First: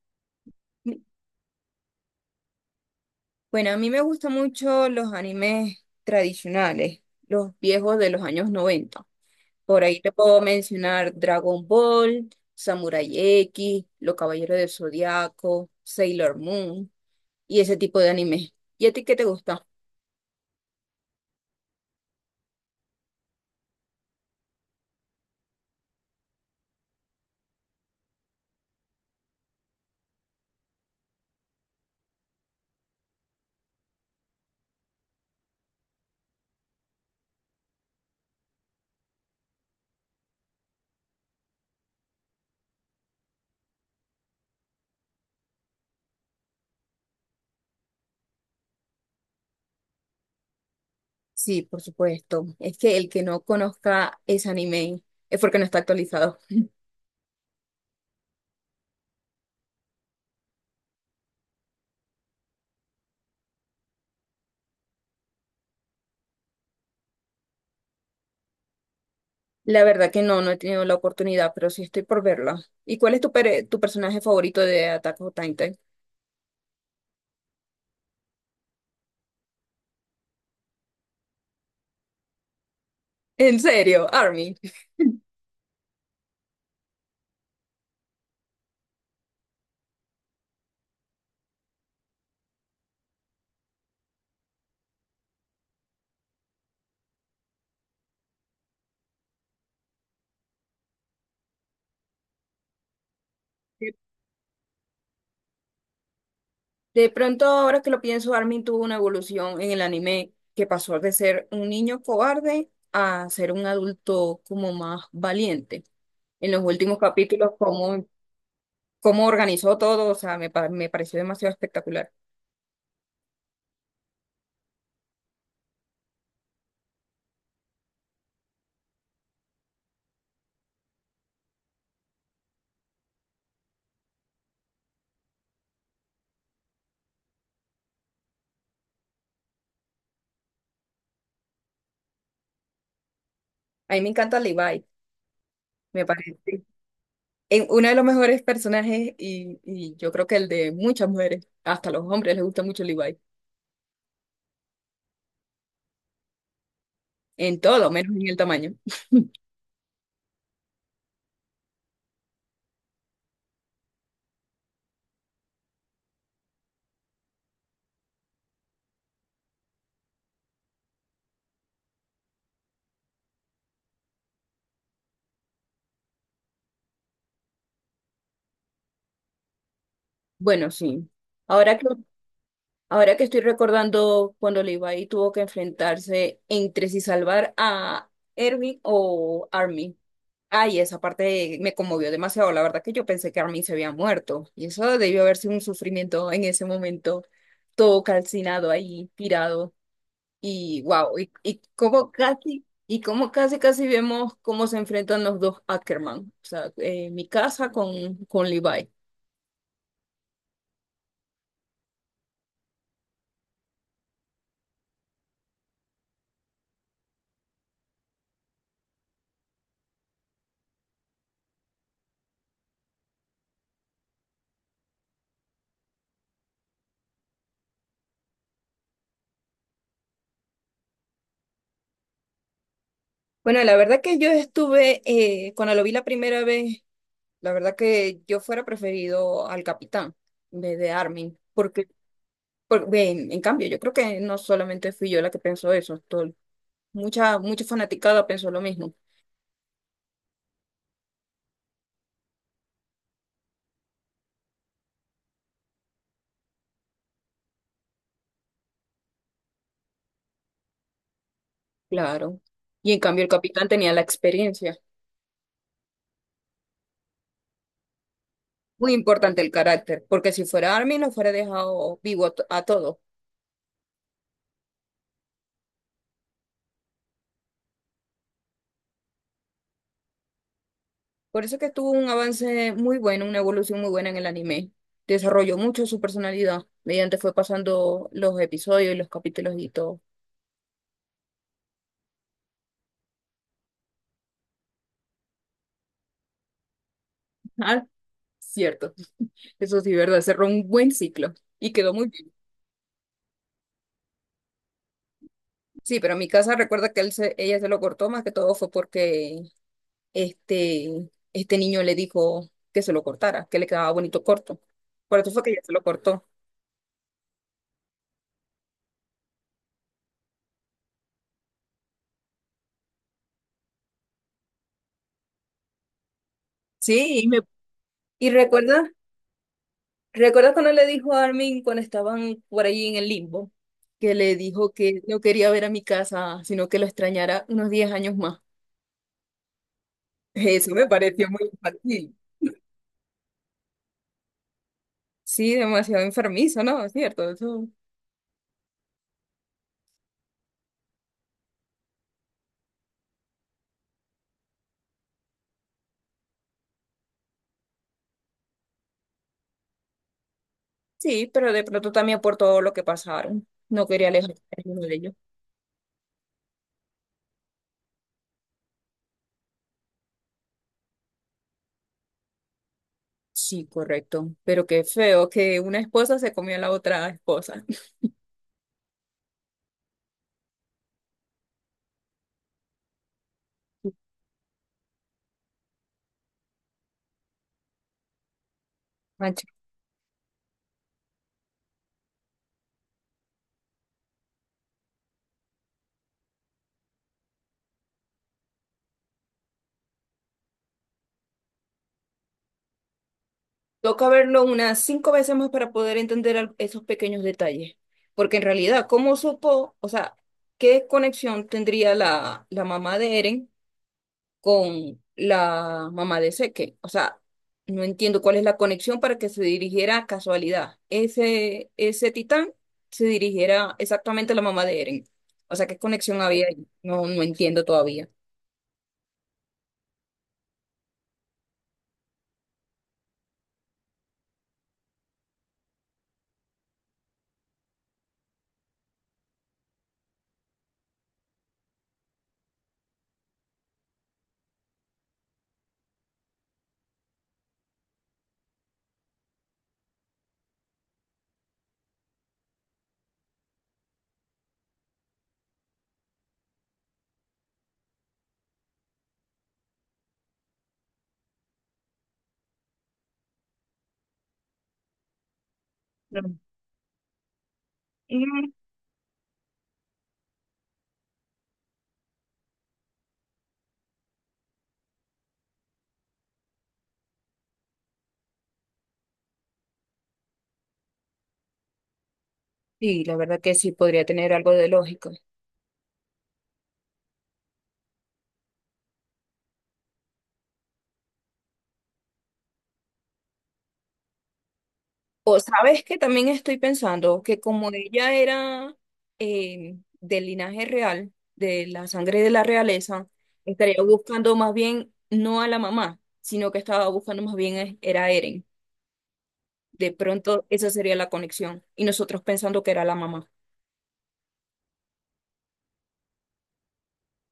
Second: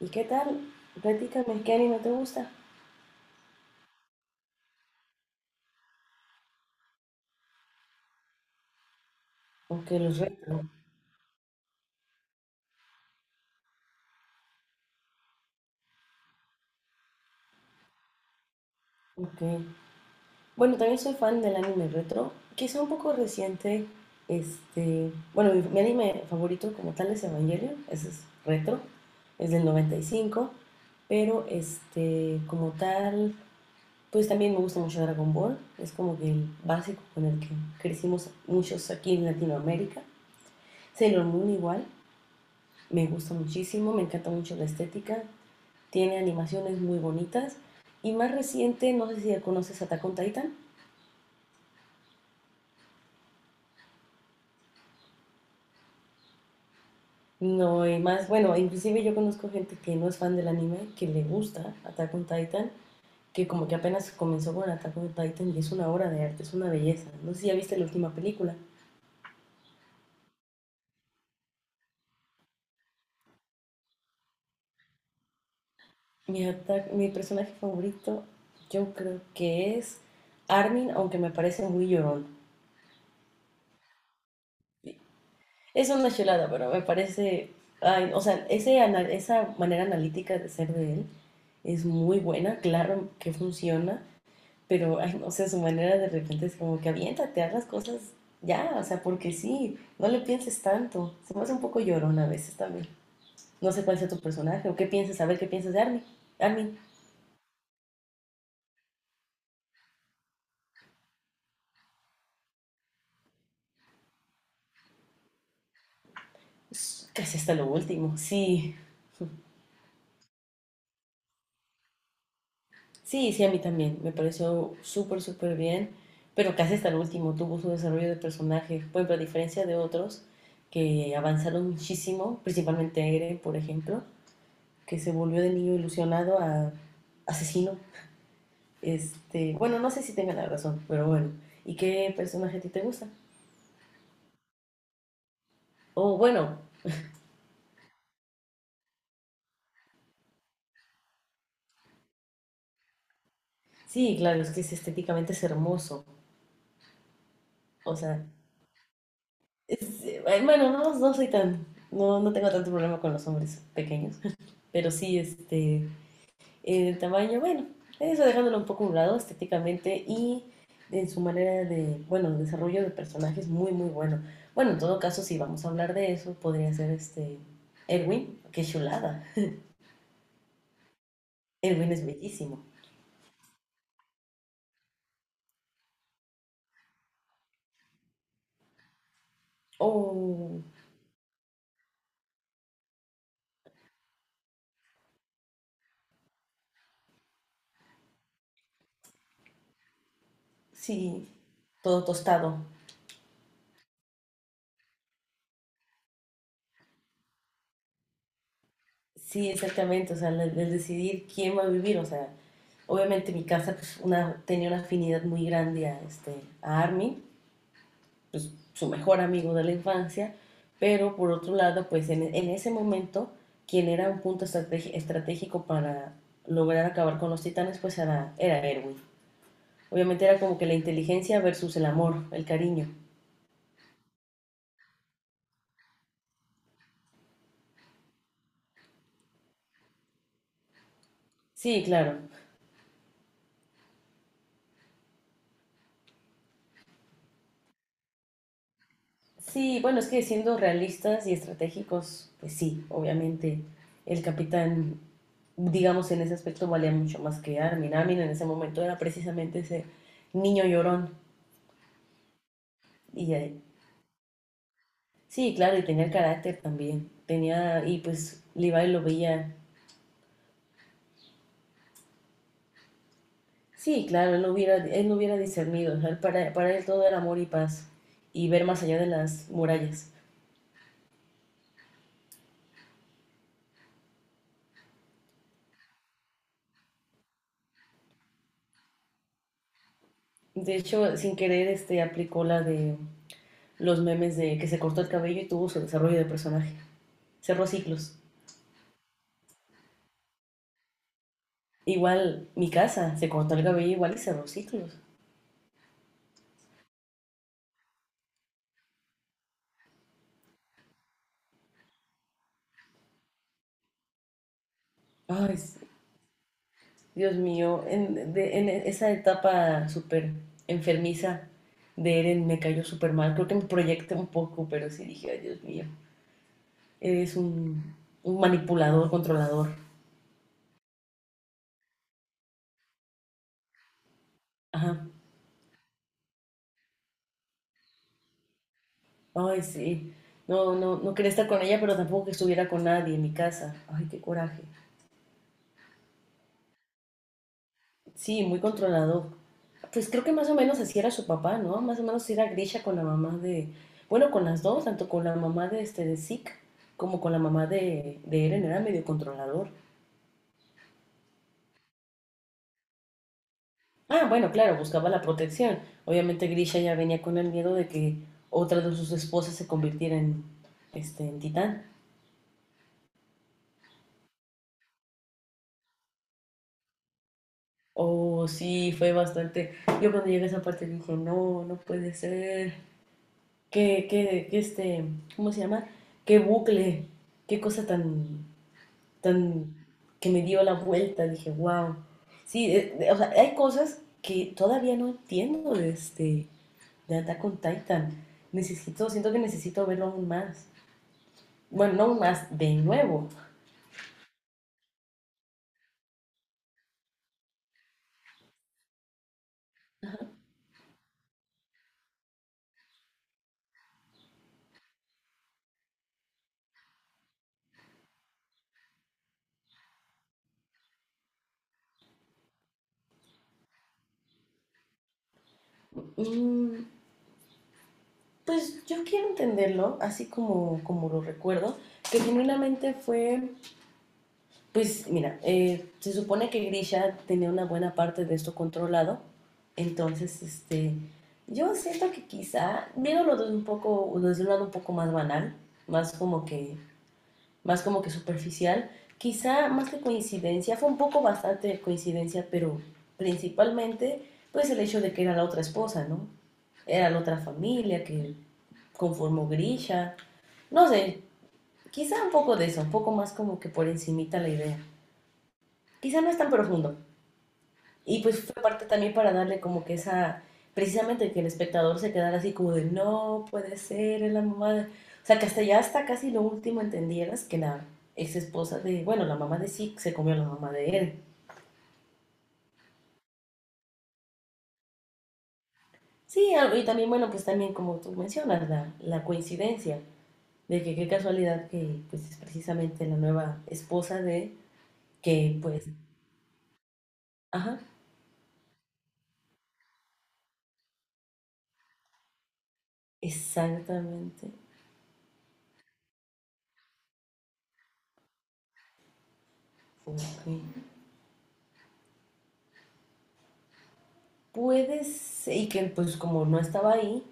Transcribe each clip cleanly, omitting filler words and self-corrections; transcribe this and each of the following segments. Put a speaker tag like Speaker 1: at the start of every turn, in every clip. Speaker 1: ¿Y qué tal? Platícame, ¿qué anime te gusta?
Speaker 2: Bueno, a mí me gustan mucho los animes tradicionales, los viejos de los años 90. Por
Speaker 1: Ok,
Speaker 2: ahí te
Speaker 1: los
Speaker 2: puedo
Speaker 1: retro.
Speaker 2: mencionar Dragon Ball, Samurai X, Los Caballeros del Zodiaco, Sailor Moon y ese tipo de animes. ¿Y a ti qué te
Speaker 1: Ok.
Speaker 2: gusta?
Speaker 1: Bueno, también soy fan del anime retro, quizá un poco reciente. Bueno, mi anime favorito como tal es Evangelion, ese es retro, es del 95, pero como tal, pues también me gusta mucho Dragon Ball, es como que el básico con el que crecimos muchos aquí en Latinoamérica. Sailor Moon igual. Me gusta muchísimo, me encanta mucho la estética, tiene animaciones muy bonitas y más reciente, no sé si ya conoces Attack on Titan.
Speaker 2: Sí, por supuesto. Es que el que no conozca ese anime es porque no está actualizado.
Speaker 1: No, y más, bueno, inclusive yo conozco gente que no es fan del anime, que le gusta Attack on Titan, que como que apenas comenzó con Attack on Titan y es una obra de arte, es una belleza. No sé si ya viste la última película.
Speaker 2: La verdad que no, no he tenido la oportunidad, pero sí estoy por verla. ¿Y cuál es tu personaje favorito de Attack on Titan?
Speaker 1: Mi personaje favorito yo creo que es Armin, aunque me parece muy llorón.
Speaker 2: ¿En serio, Armin?
Speaker 1: Es una chulada, pero me parece, ay, o sea, esa manera analítica de ser de él es muy buena, claro que funciona, pero, ay, no sé, su manera de repente es como que aviéntate, haz las cosas ya, o sea, porque sí, no le pienses tanto, se me hace un poco llorona a veces también. No sé
Speaker 2: De
Speaker 1: cuál sea tu personaje o qué piensas, a ver qué piensas de Armin. Armin,
Speaker 2: de pronto, ahora que lo pienso, Armin tuvo una evolución en el anime que pasó de ser un niño cobarde a ser un adulto como más valiente. En los últimos
Speaker 1: casi
Speaker 2: capítulos,
Speaker 1: hasta lo
Speaker 2: cómo,
Speaker 1: último, sí.
Speaker 2: cómo organizó todo, o sea, me pareció demasiado espectacular.
Speaker 1: Sí, sí, a mí también. Me pareció súper, súper bien. Pero casi hasta el último tuvo su desarrollo de personaje. Por ejemplo, a diferencia de otros que avanzaron muchísimo, principalmente Eren, por ejemplo, que se volvió de niño ilusionado a asesino. Bueno, no sé si tenga la razón, pero bueno. ¿Y qué personaje a ti te gusta?
Speaker 2: A mí me encanta Levi, me
Speaker 1: Oh,
Speaker 2: parece
Speaker 1: bueno,
Speaker 2: uno de los mejores personajes y yo creo que el de muchas mujeres, hasta los hombres les gusta mucho Levi,
Speaker 1: sí, claro, es que es estéticamente es hermoso.
Speaker 2: en todo,
Speaker 1: O
Speaker 2: menos
Speaker 1: sea,
Speaker 2: en el tamaño.
Speaker 1: bueno, no, no soy tan, no, no tengo tanto problema con los hombres pequeños. Pero sí, el tamaño, bueno, eso dejándolo un poco a un lado estéticamente y en su manera de, bueno, desarrollo de personajes muy, muy bueno. Bueno, en todo caso, si vamos a hablar de eso, podría ser Erwin, qué chulada.
Speaker 2: Bueno, sí. Ahora que
Speaker 1: Erwin es bellísimo.
Speaker 2: Ahora que estoy recordando cuando Levi tuvo que enfrentarse entre si salvar a Erwin o Armin.
Speaker 1: O
Speaker 2: Ay, esa parte me conmovió demasiado. La verdad que yo pensé que Armin se había muerto. Y eso debió haber sido un sufrimiento en ese momento, todo calcinado ahí, tirado. Y wow,
Speaker 1: sí,
Speaker 2: y
Speaker 1: todo
Speaker 2: como
Speaker 1: tostado.
Speaker 2: casi vemos cómo se enfrentan los dos Ackerman. O sea, mi casa con Levi.
Speaker 1: Sí, exactamente, o sea, el decidir quién va a vivir, o sea, obviamente mi casa pues, una, tenía una afinidad muy grande a Armin, pues, su mejor amigo de la infancia, pero por otro lado, pues en ese momento, quien era un punto estratégico para lograr acabar con los titanes, pues era Erwin. Obviamente era como que la inteligencia versus el amor, el cariño.
Speaker 2: Bueno, la verdad que yo estuve, cuando lo vi la primera vez. La verdad que yo fuera preferido al capitán en vez de Armin,
Speaker 1: Sí,
Speaker 2: porque,
Speaker 1: claro.
Speaker 2: ve, en cambio, yo creo que no solamente fui yo la que pensó eso, mucha, mucha fanaticada pensó lo mismo,
Speaker 1: Sí, bueno, es que siendo realistas y estratégicos, pues sí, obviamente el capitán, digamos, en ese aspecto valía mucho más que Armin. Armin en ese momento era precisamente ese niño llorón
Speaker 2: claro. Y en cambio el
Speaker 1: y
Speaker 2: capitán tenía la experiencia,
Speaker 1: sí, claro, y tenía el carácter también. Tenía, y pues Levi
Speaker 2: muy
Speaker 1: lo
Speaker 2: importante el
Speaker 1: veía.
Speaker 2: carácter, porque si fuera Armin lo fuera dejado vivo a todos.
Speaker 1: Sí, claro, él no hubiera discernido. O sea, él para él todo era amor y paz y ver más allá de las murallas.
Speaker 2: Por eso que tuvo un avance muy bueno, una evolución muy buena en el anime. Desarrolló mucho su personalidad mediante fue pasando los episodios y los capítulos y todo.
Speaker 1: De hecho, sin querer, aplicó la de los memes de que se cortó el cabello y tuvo su desarrollo de personaje. Cerró
Speaker 2: Ah,
Speaker 1: ciclos.
Speaker 2: cierto. Eso sí, verdad, cerró un buen ciclo y quedó muy bien.
Speaker 1: Igual mi casa, se cortó el cabello igual y cerró ciclos.
Speaker 2: Sí, pero en mi casa recuerda que ella se lo cortó más que todo fue porque este niño le dijo que se lo cortara, que le quedaba bonito corto. Por eso fue que
Speaker 1: Ay,
Speaker 2: ella se lo cortó.
Speaker 1: Dios mío, en esa etapa súper enfermiza de Eren me cayó súper mal. Creo que me proyecté un poco, pero sí dije, ay, Dios mío,
Speaker 2: Sí,
Speaker 1: eres un,
Speaker 2: y
Speaker 1: un
Speaker 2: recuerda,
Speaker 1: manipulador, controlador.
Speaker 2: recuerda cuando le dijo a Armin cuando estaban por ahí en el limbo, que le dijo que
Speaker 1: Ajá.
Speaker 2: no quería ver a mi casa, sino que lo extrañara unos 10 años más.
Speaker 1: Ay, sí.
Speaker 2: Eso
Speaker 1: No,
Speaker 2: me
Speaker 1: no, no
Speaker 2: pareció
Speaker 1: quería
Speaker 2: muy
Speaker 1: estar con ella, pero
Speaker 2: infantil.
Speaker 1: tampoco que estuviera con nadie en mi casa. Ay, qué coraje.
Speaker 2: Sí, demasiado enfermizo, ¿no? Es cierto, eso.
Speaker 1: Sí, muy controlador. Pues creo que más o menos así era su papá, ¿no? Más o menos así era Grisha con la mamá de... Bueno, con las dos, tanto con la mamá de Zeke como con la mamá de Eren, era medio controlador.
Speaker 2: Sí, pero de pronto también por todo lo que pasaron. No quería
Speaker 1: Ah,
Speaker 2: alejarme
Speaker 1: bueno,
Speaker 2: de
Speaker 1: claro,
Speaker 2: uno de
Speaker 1: buscaba
Speaker 2: ellos.
Speaker 1: la protección. Obviamente Grisha ya venía con el miedo de que otra de sus esposas se convirtiera en titán.
Speaker 2: Sí, correcto. Pero qué feo que una esposa se comió a la otra esposa.
Speaker 1: Oh, sí, fue bastante. Yo cuando llegué a esa parte dije, no, no puede ser. ¿Qué, qué, qué este, Cómo se llama? ¿Qué bucle? ¿Qué cosa tan,
Speaker 2: Mancha.
Speaker 1: tan, que me dio la vuelta? Dije, wow. Sí, o sea, hay cosas que todavía no entiendo de Attack on Titan. Necesito, siento que necesito verlo aún más. Bueno, no más de nuevo.
Speaker 2: Toca verlo unas 5 veces más para poder entender esos pequeños detalles. Porque en realidad, ¿cómo supo? O sea, ¿qué conexión tendría la mamá de Eren con la mamá de Seque? O sea, no entiendo cuál es la conexión para que se dirigiera a casualidad. Ese titán se dirigiera exactamente a la mamá de Eren. O sea, ¿qué conexión había ahí?
Speaker 1: Mm,
Speaker 2: No, no entiendo todavía.
Speaker 1: pues yo quiero entenderlo, así como, como lo recuerdo, que genuinamente fue, pues mira, se supone que Grisha tenía una buena parte de esto controlado, entonces, yo siento que quizá, viéndolo desde un poco, desde un lado un poco más banal, más como que más como que superficial. Quizá más que coincidencia, fue un poco bastante de coincidencia, pero principalmente pues el hecho de que era la otra esposa, ¿no? Era la otra familia que conformó Grisha. No sé, quizá un poco de eso, un poco más como que por encimita la idea. Quizá no es
Speaker 2: No.
Speaker 1: tan profundo, y pues
Speaker 2: Mm,
Speaker 1: fue parte también para darle como que esa, precisamente que el espectador se quedara así como de, no puede ser, es la mamá de... O sea, que hasta ya hasta casi lo último entendieras que la ex esposa de, bueno, la mamá de Zeke se comió a la mamá de él.
Speaker 2: sí, la verdad que sí podría tener algo de lógica.
Speaker 1: Sí, y también, bueno, pues también como tú mencionas, la coincidencia de que qué casualidad que pues es precisamente la nueva esposa de
Speaker 2: O
Speaker 1: que
Speaker 2: sabes
Speaker 1: pues,
Speaker 2: que también estoy pensando que como
Speaker 1: ajá,
Speaker 2: ella era del linaje real, de la sangre de la realeza, estaría buscando
Speaker 1: exactamente.
Speaker 2: más bien no a la mamá, sino que estaba buscando más bien era a Eren. De
Speaker 1: Ok.
Speaker 2: pronto esa sería la conexión y nosotros pensando que era la mamá.
Speaker 1: Puede ser, y que pues como no estaba ahí,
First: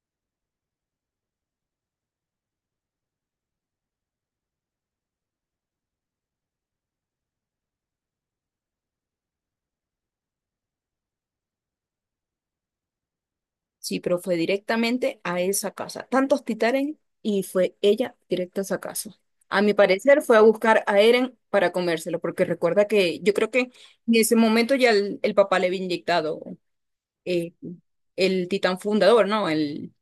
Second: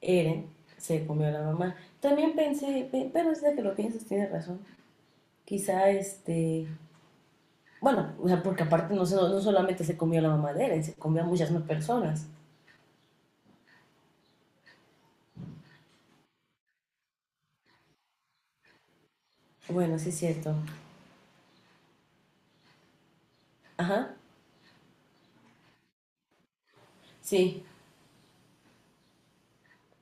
Speaker 1: Eren se comió a la mamá. También pensé, pero es de que lo piensas, tienes razón. Quizá. Bueno, o sea, porque aparte no, no solamente se comió a la mamá de Eren, se comió a muchas más personas.
Speaker 2: Sí, pero fue directamente a esa casa. Tantos titanes y fue ella directa a esa casa. A mi
Speaker 1: Bueno, sí es
Speaker 2: parecer fue a
Speaker 1: cierto.
Speaker 2: buscar a Eren para comérselo, porque recuerda que yo creo que en
Speaker 1: Ajá,
Speaker 2: ese momento ya el papá le había inyectado eh,
Speaker 1: sí.
Speaker 2: el titán fundador, ¿no? El,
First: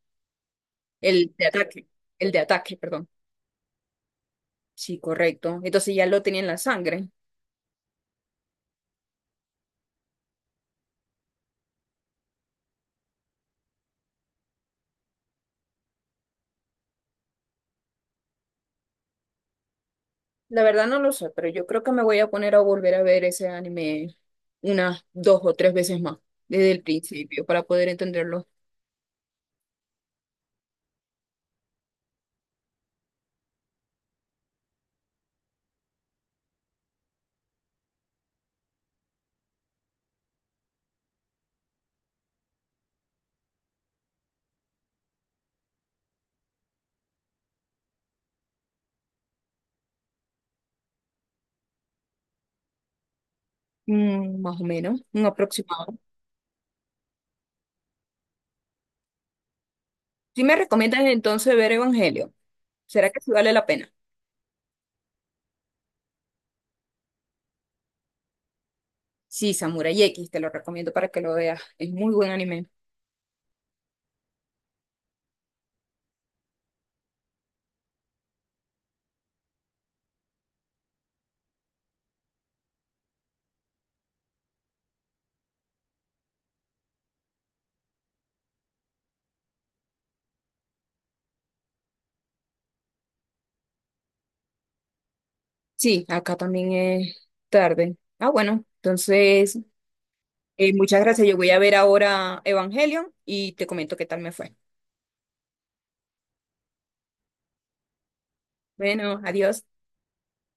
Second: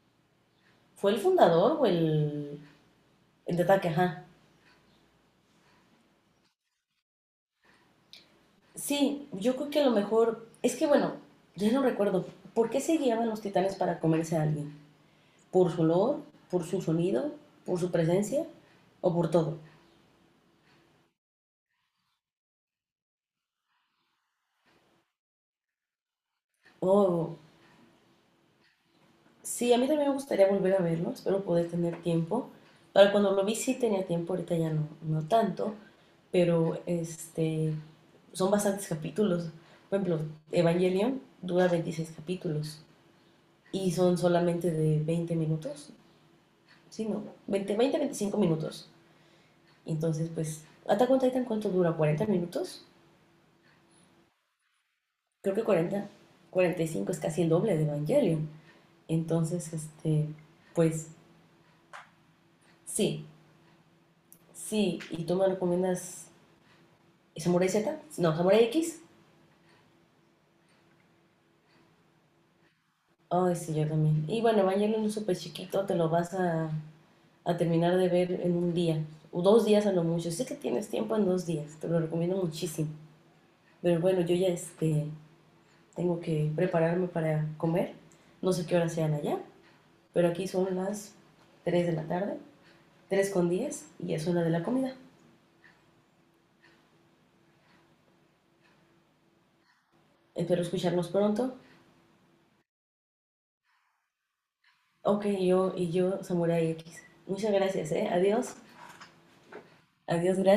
Speaker 1: ¿Fue el
Speaker 2: el de
Speaker 1: fundador o
Speaker 2: ataque. El de
Speaker 1: el,
Speaker 2: ataque, perdón.
Speaker 1: el de ataque? Ajá.
Speaker 2: Sí, correcto. Entonces ya lo tenía en la sangre.
Speaker 1: Sí, yo creo que a lo mejor. Es que bueno, ya no recuerdo. ¿Por qué se guiaban los titanes para comerse a alguien? ¿Por su olor? ¿Por su sonido? ¿Por su presencia? ¿O por todo?
Speaker 2: La verdad no lo sé, pero yo creo que me voy a poner a volver a ver ese anime unas 2 o 3 veces más desde el
Speaker 1: Oh,
Speaker 2: principio para poder entenderlo.
Speaker 1: sí, a mí también me gustaría volver a verlo, espero poder tener tiempo. Para cuando lo vi sí tenía tiempo, ahorita ya no, no tanto, pero son bastantes capítulos. Por ejemplo, Evangelion dura 26 capítulos y son solamente de 20 minutos, sí, ¿no? 20 20, 25 minutos. Entonces, pues, ¿Attack on Titan cuánto dura? ¿40 minutos?
Speaker 2: Más o menos, un
Speaker 1: Creo que
Speaker 2: aproximado.
Speaker 1: cuarenta y cinco es casi el doble de Evangelion. Entonces,
Speaker 2: Si me recomiendas
Speaker 1: pues,
Speaker 2: entonces ver Evangelio, ¿será que
Speaker 1: sí,
Speaker 2: sí vale la pena?
Speaker 1: sí, y tú me recomiendas ¿Samurai Z? No, Samurai X.
Speaker 2: Sí, Samurai X, te lo recomiendo para que lo veas. Es muy buen anime.
Speaker 1: Ay, sí, yo también. Y bueno, Evangelion es súper chiquito, te lo vas a terminar de ver en un día, o 2 días a lo mucho. Sé que tienes tiempo en 2 días, te lo recomiendo muchísimo. Pero bueno, yo ya tengo que prepararme para comer. No sé qué hora sean allá, pero aquí son las 3 de la tarde, 3:10 y es hora de la comida.
Speaker 2: Sí, acá también es tarde. Ah, bueno, entonces,
Speaker 1: Espero
Speaker 2: muchas
Speaker 1: escucharnos
Speaker 2: gracias. Yo
Speaker 1: pronto.
Speaker 2: voy a ver ahora Evangelion y te comento qué tal me fue.
Speaker 1: Ok, yo y yo, Samurai X. Muchas gracias, ¿eh? Adiós.
Speaker 2: Bueno, adiós.
Speaker 1: Adiós, gracias.